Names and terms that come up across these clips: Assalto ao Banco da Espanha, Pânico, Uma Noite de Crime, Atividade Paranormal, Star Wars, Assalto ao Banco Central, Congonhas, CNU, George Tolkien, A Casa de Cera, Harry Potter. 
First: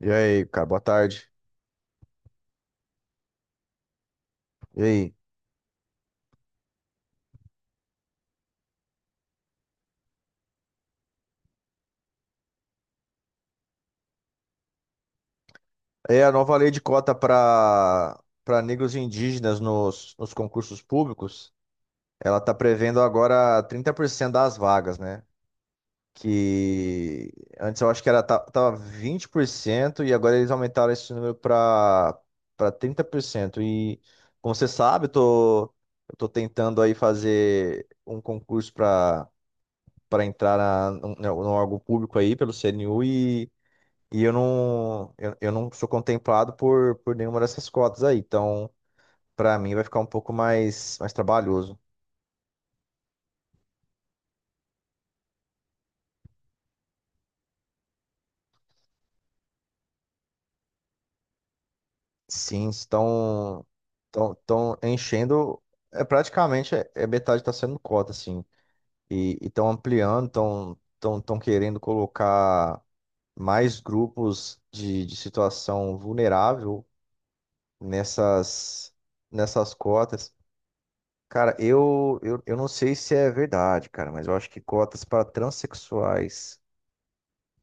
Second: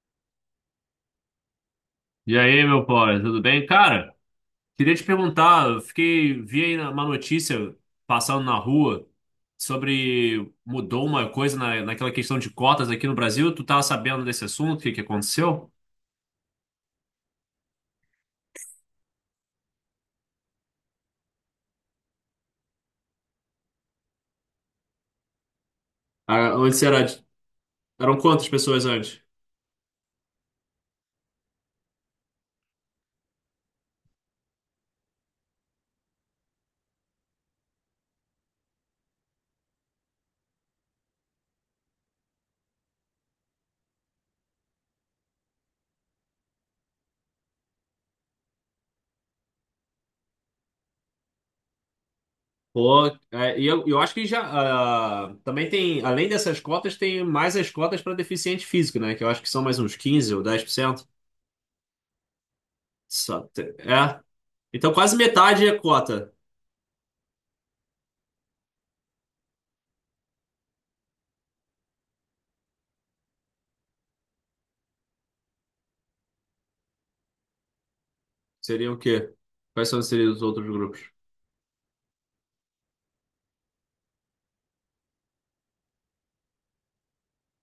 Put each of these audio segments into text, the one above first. E aí, cara, boa tarde. E aí, meu pobre, tudo bem? Cara, E queria te aí? perguntar, vi aí uma notícia passando na rua sobre mudou uma coisa naquela questão de cotas aqui no Brasil. Tu tá sabendo desse assunto? O que que aconteceu? É a nova lei de cota para negros e indígenas nos concursos públicos, ela tá prevendo agora 30% das vagas, né? Ah, antes era, Que antes eu acho que eram era ta- quantas tava pessoas antes? 20% e agora eles aumentaram esse número para 30%. E como você sabe, eu tô tentando aí fazer um concurso para entrar num órgão público aí pelo CNU. Eu não sou contemplado por nenhuma dessas cotas aí. Então, para mim, vai ficar mais trabalhoso. Pô, é, e eu acho que já também tem, além dessas cotas, tem mais as cotas para deficiente físico, né? Que eu acho que são mais uns 15 ou 10%. Sim, Só, é. Estão Então quase enchendo. metade é É, cota. praticamente é, é metade está sendo cota, assim. E estão ampliando, estão querendo colocar mais grupos de situação vulnerável Seria nessas, o quê? nessas Quais são seriam cotas. os outros grupos? Cara, eu não sei se é verdade, cara, mas eu acho que cotas para transexuais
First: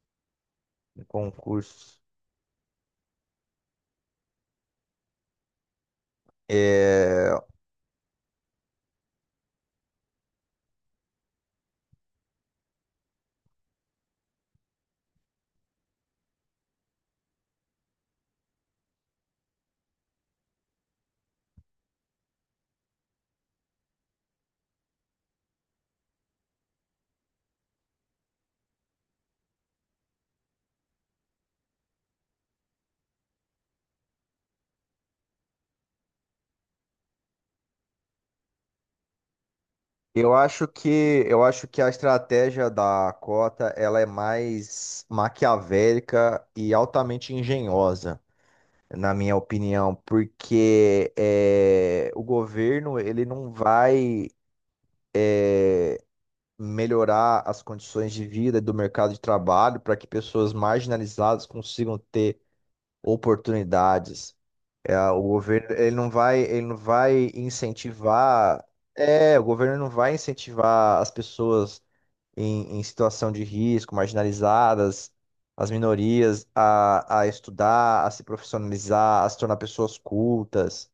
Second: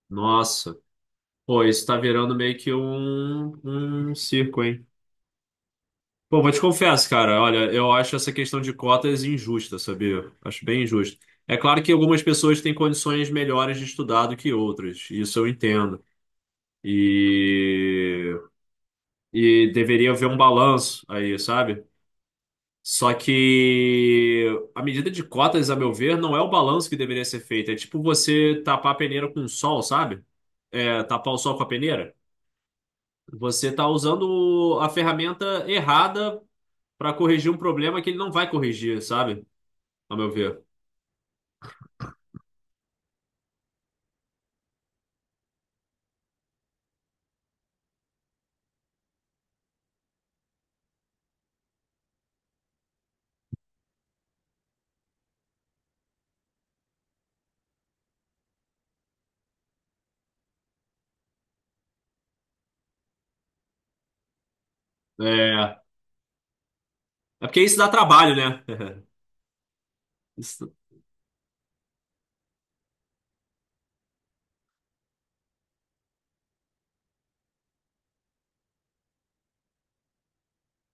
Nossa. em Pô, isso tá concursos. virando meio que um circo, hein? Pô, vou te confessar, É, cara. Olha, eu acho essa questão de cotas injusta, sabia? Acho bem injusto. É claro que algumas pessoas têm condições melhores de estudar do que outras. Isso eu entendo. E, e deveria haver um balanço aí, sabe? Só que a medida de cotas, a meu ver, não é o balanço que deveria ser feito. É tipo você tapar a peneira com o sol, sabe? É, tapar o sol com a peneira. Você está usando a ferramenta errada para corrigir um problema que ele não vai corrigir, sabe? A meu ver. Eu acho que a estratégia da cota ela é mais maquiavélica e altamente engenhosa, na minha opinião, porque o governo ele não vai melhorar as condições de vida do mercado de trabalho para que pessoas marginalizadas consigam ter oportunidades. É, o governo É, ele não vai é porque isso dá trabalho, né? incentivar. É, o governo não vai Isso- incentivar as pessoas em situação de risco, marginalizadas, as minorias, a estudar, a se profissionalizar, a se tornar pessoas cultas.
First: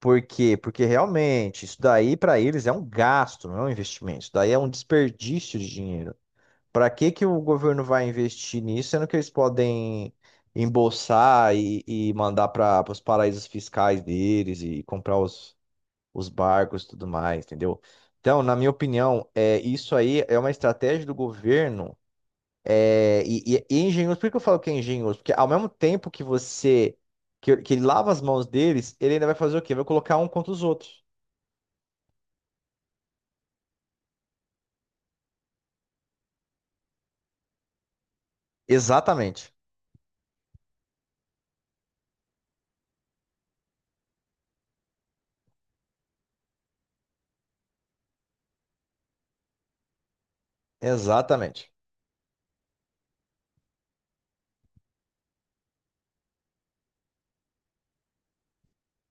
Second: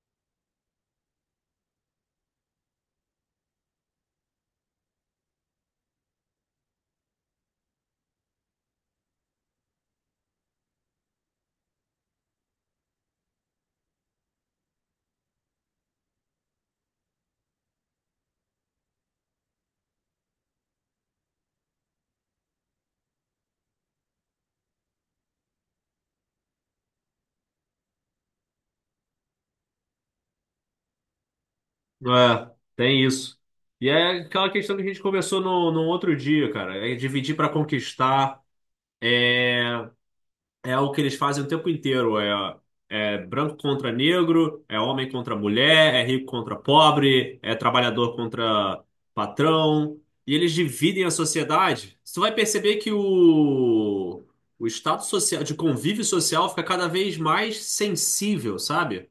Por quê? Porque realmente isso daí para eles é um gasto, não é um investimento. Isso daí é um desperdício de dinheiro. Para que que o governo vai investir nisso, sendo que eles podem embolsar e mandar para os paraísos fiscais deles e comprar os barcos e tudo mais, entendeu? Então, na minha opinião, isso aí é uma estratégia do governo e é engenhoso. Por que eu falo que é engenhoso? Porque ao mesmo tempo que que ele lava as mãos deles, ele ainda vai fazer o quê? Vai colocar um contra os outros. é, tem isso. E é aquela questão que a gente conversou no outro dia, cara. É dividir para conquistar. Exatamente. é É o que eles fazem o tempo inteiro. É branco contra negro, é homem contra mulher, é rico contra pobre, é trabalhador contra patrão. E eles dividem a Exatamente. sociedade. Você vai perceber que o estado social, de convívio social fica cada vez mais sensível, sabe?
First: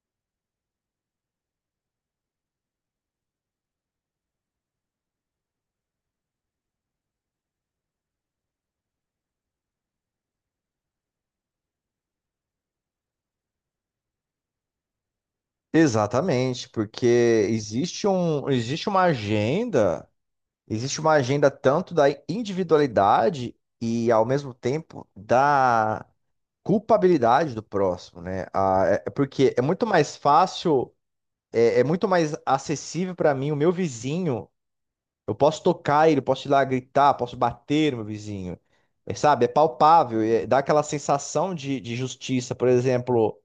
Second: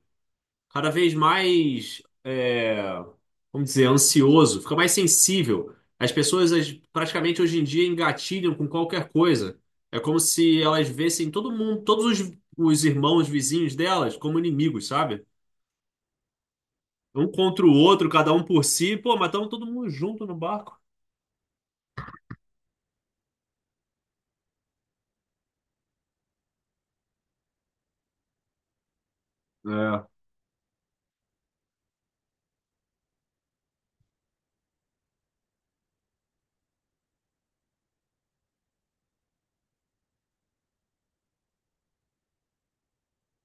Cada vez mais, vamos dizer, ansioso, fica mais sensível. As pessoas praticamente hoje em dia engatilham com qualquer coisa. É como se elas vissem todo mundo, todos os irmãos vizinhos delas como inimigos, sabe? Exatamente, porque Um contra o existe outro, cada um um, por existe si. uma Pô, mas estamos todo mundo agenda, junto no barco. existe uma agenda tanto da individualidade e ao mesmo tempo da culpabilidade do próximo, né? Ah, é porque é muito É. mais fácil, é muito mais acessível para mim o meu vizinho. Eu posso tocar ele, posso ir lá gritar, posso bater no meu vizinho. É, sabe? É palpável, dá aquela sensação de justiça, por exemplo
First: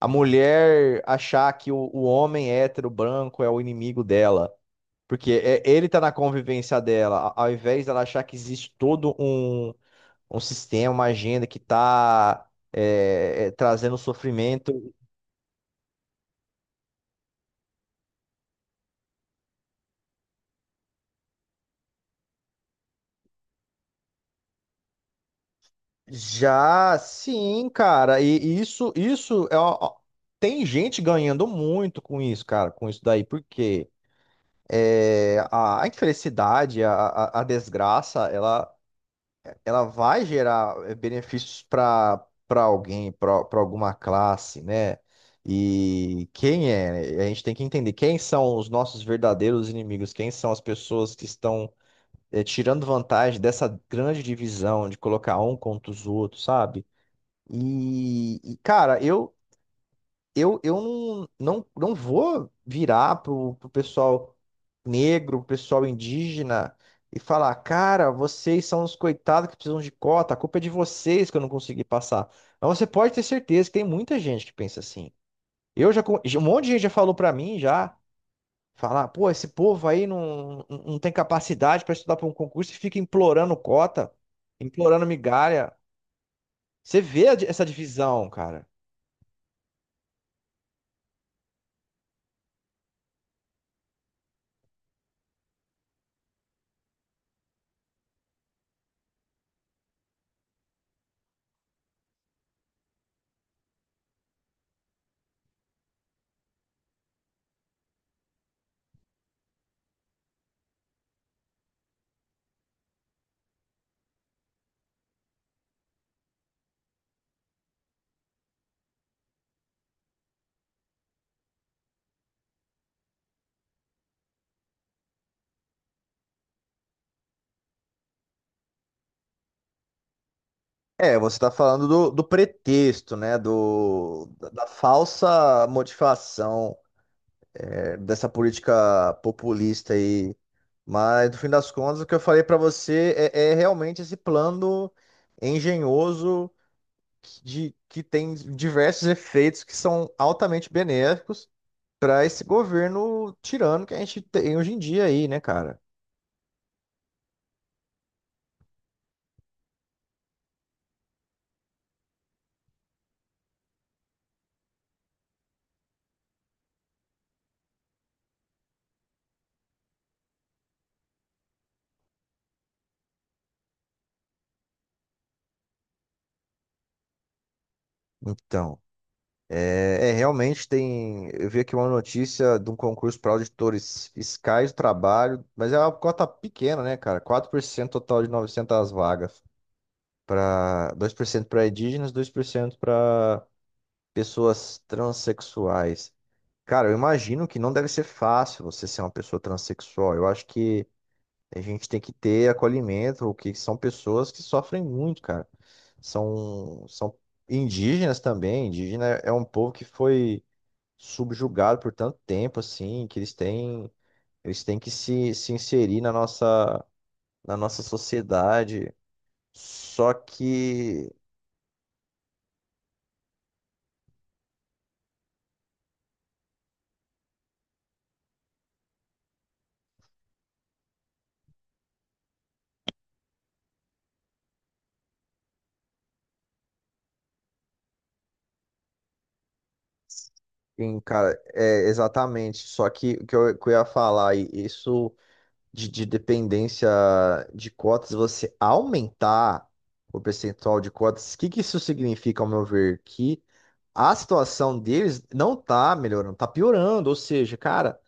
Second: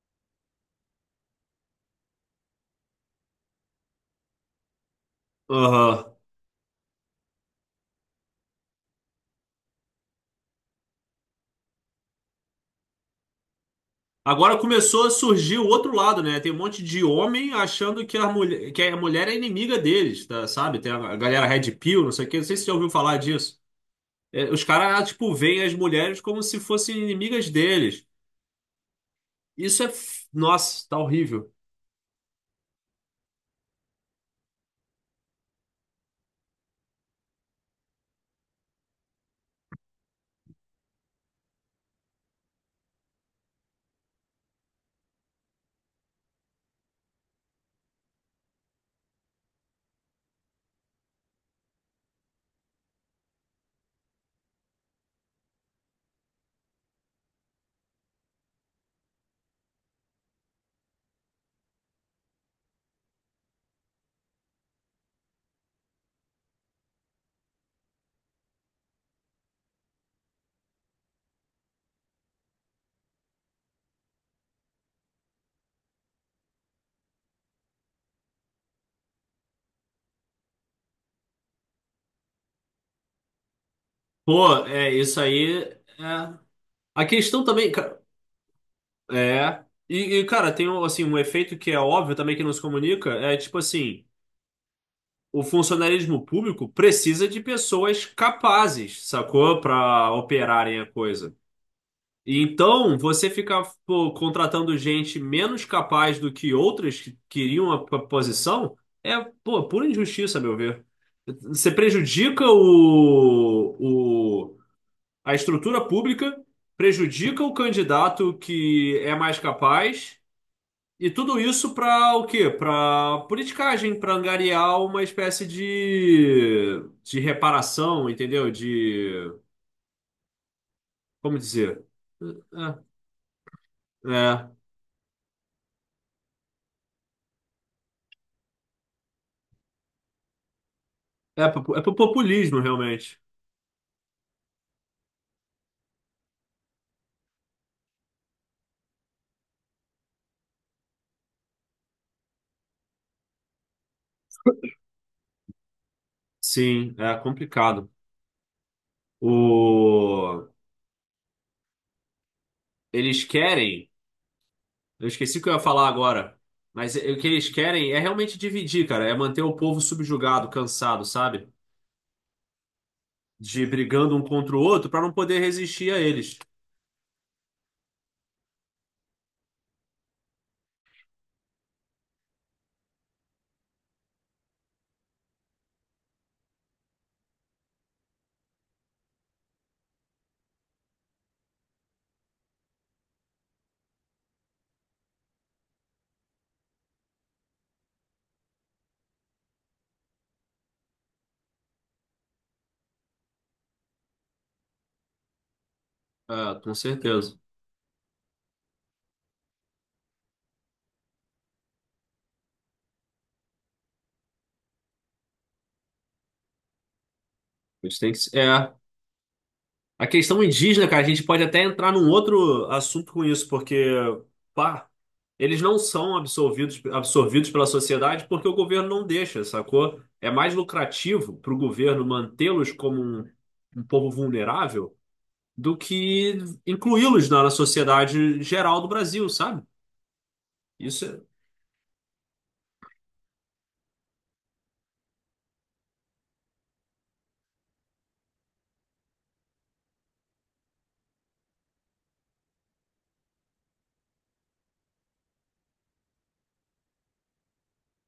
a mulher achar que o homem hétero branco é o inimigo dela. Porque ele tá Aham. na convivência dela, ao invés dela achar que existe um sistema, uma agenda que tá trazendo Agora sofrimento. começou a surgir o outro lado, né? Tem um monte de homem achando que a mulher é inimiga deles, tá? Sabe? Tem a galera Red Pill, não sei o quê. Não sei se você já ouviu falar disso. É, os caras, tipo, veem as mulheres como se Já fossem inimigas sim, deles. cara, e isso é. Isso é. uma- Tem Nossa, tá gente ganhando horrível. muito com isso, cara, com isso daí, porque a infelicidade, a desgraça, ela ela vai gerar benefícios para alguém, para alguma classe, né? E quem é? Né? A gente tem que entender quem são os nossos verdadeiros inimigos, quem são as pessoas que estão tirando vantagem dessa grande divisão de colocar um contra os outros, sabe? Cara, eu não não, vou virar pro pessoal negro, pro pessoal indígena e falar, cara, vocês são os coitados que precisam de cota, a culpa é de vocês que eu não consegui passar. Mas você pode ter certeza que tem muita gente que pensa assim. Um monte de gente já falou pra mim já, falar, pô, esse povo aí não tem capacidade pra estudar pra um concurso e fica implorando cota, Pô, é, implorando isso aí. migalha. É. Você A vê a questão di- essa também. Divisão, cara. É. E, cara, tem um, assim, um efeito que é óbvio também que não se comunica. É tipo assim: o funcionalismo público precisa de pessoas capazes, sacou? Pra operarem a coisa. Então, você ficar pô, contratando gente menos capaz do que outras que queriam a posição é, pô, pura injustiça, a meu ver. Você prejudica a estrutura pública, prejudica o candidato que é mais capaz, e tudo isso para o quê? Para politicagem, para angariar uma espécie de reparação, entendeu? É, você Como está dizer? falando do É, pretexto, né? É, Da falsa motivação, dessa política populista aí. Mas, no fim das É pro contas, o que eu falei para populismo, você realmente. É realmente esse plano engenhoso que tem diversos efeitos que são altamente benéficos para esse governo tirano que a gente tem hoje em dia aí, né, cara? Sim, é complicado. O, eles querem. Eu esqueci o que eu ia falar agora. Mas o que eles querem é realmente dividir, cara. É manter o povo subjugado, cansado, sabe? De brigando um contra o outro pra não poder resistir a eles. Então. Realmente tem. Eu vi aqui uma notícia de um concurso para auditores fiscais do trabalho, mas é uma cota pequena, né, cara? 4% total de 900 vagas. Para 2% para indígenas, 2% para pessoas transexuais. Cara, eu imagino que não deve ser fácil você ser uma pessoa transexual. Eu acho que a gente tem que ter acolhimento, porque são pessoas que sofrem muito, cara. É, com São certeza. indígenas também. Indígena é um povo que foi subjugado por tanto tempo, assim, que eles têm que se inserir na na nossa Eles têm que... se- É. sociedade. A Só questão indígena, cara, a que, gente pode até entrar num outro assunto com isso, porque, pá, eles não são absorvidos pela sociedade porque o governo não deixa, sacou? É mais lucrativo pro governo mantê-los como um povo vulnerável do que incluí-los na sociedade geral do Brasil, sabe? Isso cara, é exatamente. Só que que eu ia falar, e isso de dependência de cotas, você aumentar o percentual de cotas, que isso significa, ao meu ver? Que a situação deles não tá melhorando, tá piorando. Ou seja, cara.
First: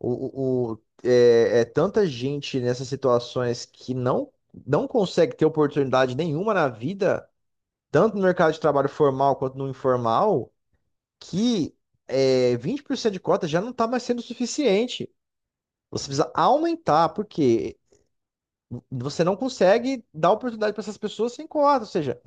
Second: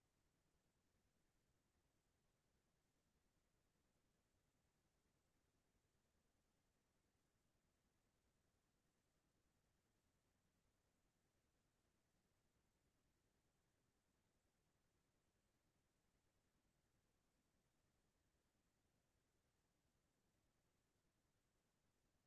É tanta gente nessas situações que não consegue ter oportunidade nenhuma na vida, tanto no mercado de trabalho formal quanto no informal, que 20% de cota já não está mais sendo suficiente. Você precisa aumentar, porque você não consegue dar oportunidade para essas pessoas sem cota, ou seja,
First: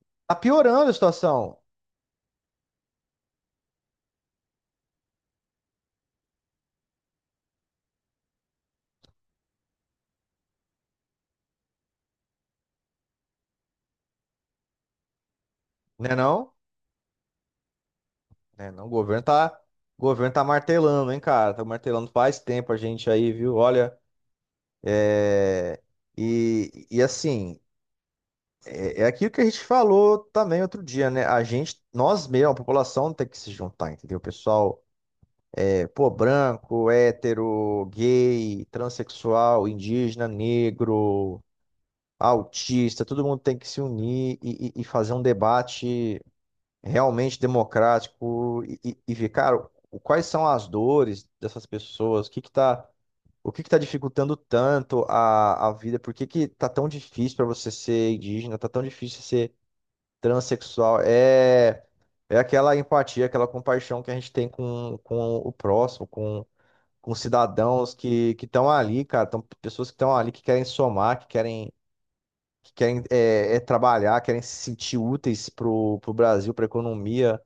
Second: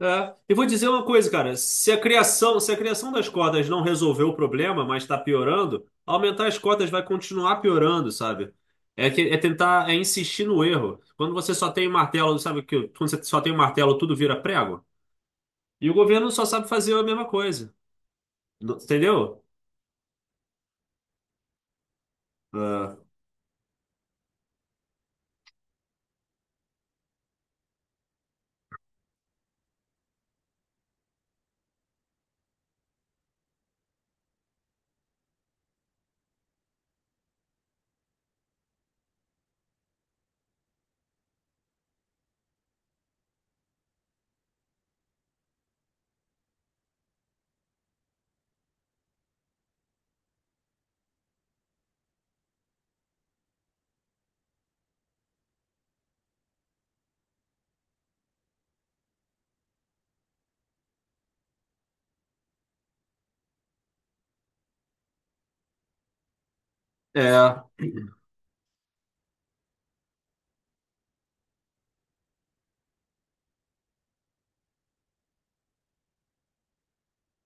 é. tá É. E vou piorando dizer a uma coisa, cara. situação, Se a criação das cotas não resolveu o problema, mas está piorando, aumentar as cotas vai continuar piorando, sabe? É, é tentar, é insistir no erro. Quando você só tem martelo, sabe que quando você só tem um martelo, tudo vira prego. E o né governo só não? sabe fazer a mesma coisa. Né não, Entendeu? O governo tá martelando, hein, cara? Tá martelando faz tempo a gente aí, viu? Olha. É, e assim, é aquilo que a gente falou também outro dia, né? Nós mesmos, a população tem que se juntar, entendeu? O pessoal pô, branco, hétero, gay, transexual, indígena, negro, autista, todo mundo tem que se unir e fazer um debate realmente democrático e ver, cara, quais são as dores dessas pessoas, o que está dificultando tanto a vida? Por que que tá tão difícil para você ser indígena? Tá tão difícil ser transexual? É aquela empatia, aquela compaixão que a gente tem com o próximo, com É. É. cidadãos que estão ali, cara. Tão, pessoas que estão ali que querem somar, que querem trabalhar, querem se sentir úteis pro Brasil, pra economia.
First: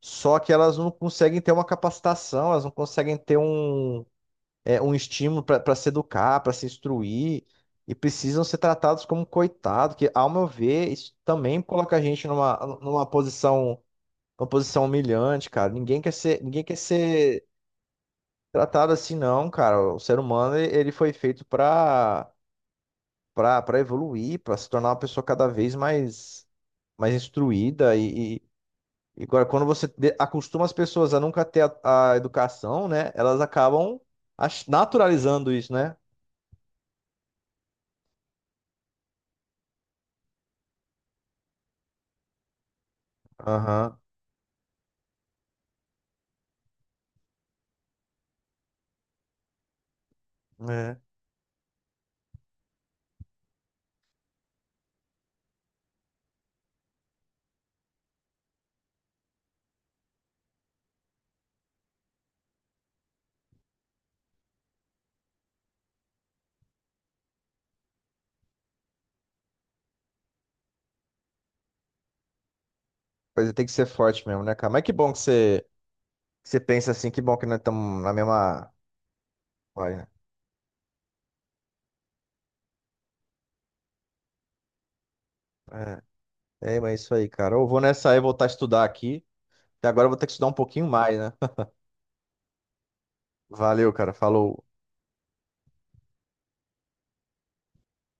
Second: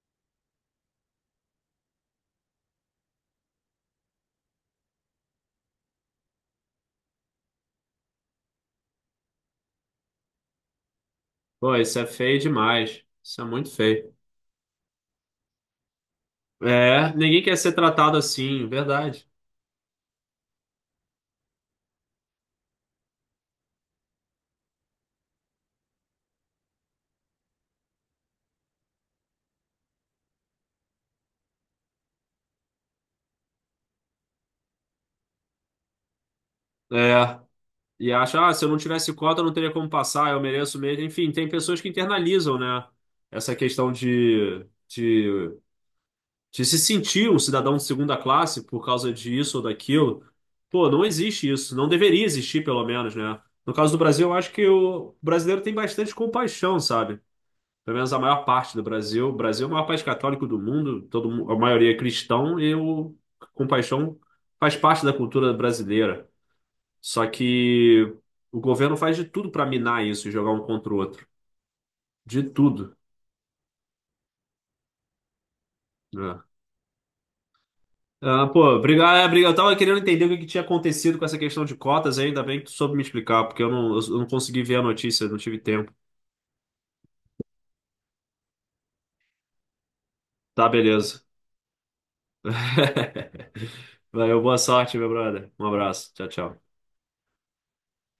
Só que elas não conseguem ter uma capacitação, elas não conseguem ter um estímulo para se educar, para se instruir, e precisam ser tratados como coitado, que, ao meu ver, isso também Pô, coloca isso a é gente feio demais. numa Isso é muito posição, feio. uma posição humilhante, cara. Ninguém quer É, ninguém ser quer ser tratado assim, tratado assim, verdade. não, cara. O ser humano, ele foi feito para evoluir, para se tornar uma pessoa mais instruída e agora, quando você acostuma as pessoas a nunca ter a educação, né? Elas acabam naturalizando isso, né? É, e acha, se eu não tivesse cota, eu não teria como passar, eu mereço mesmo. Enfim, tem pessoas que internalizam, né, essa questão Aham. De se sentir um cidadão de segunda classe por causa disso ou daquilo. Pô, É. não existe isso, não deveria existir, pelo menos, né? No caso do Brasil, eu acho que o brasileiro tem bastante compaixão, sabe? Pelo menos a maior parte do Brasil. O Brasil é o maior país católico do mundo, todo, a maioria é cristão e o compaixão faz parte da cultura brasileira. Só que o governo faz de tudo para minar isso e jogar um contra o outro. De tudo, Coisa tem que ser forte mesmo, né, cara? Mas que bom né? que você pensa assim, que bom que nós estamos na Ah, pô, mesma obrigado, obrigado. Eu tava querendo página. entender o que que tinha acontecido com essa questão de cotas, e ainda bem que tu soube me explicar, porque eu não consegui ver a notícia, não tive tempo. É. É, mas é isso aí, cara. Eu vou nessa aí voltar a estudar aqui. E agora eu vou ter que estudar um Tá, pouquinho mais, beleza. né? Valeu, cara. Valeu, boa Falou. sorte, meu brother. Um abraço. Tchau, tchau.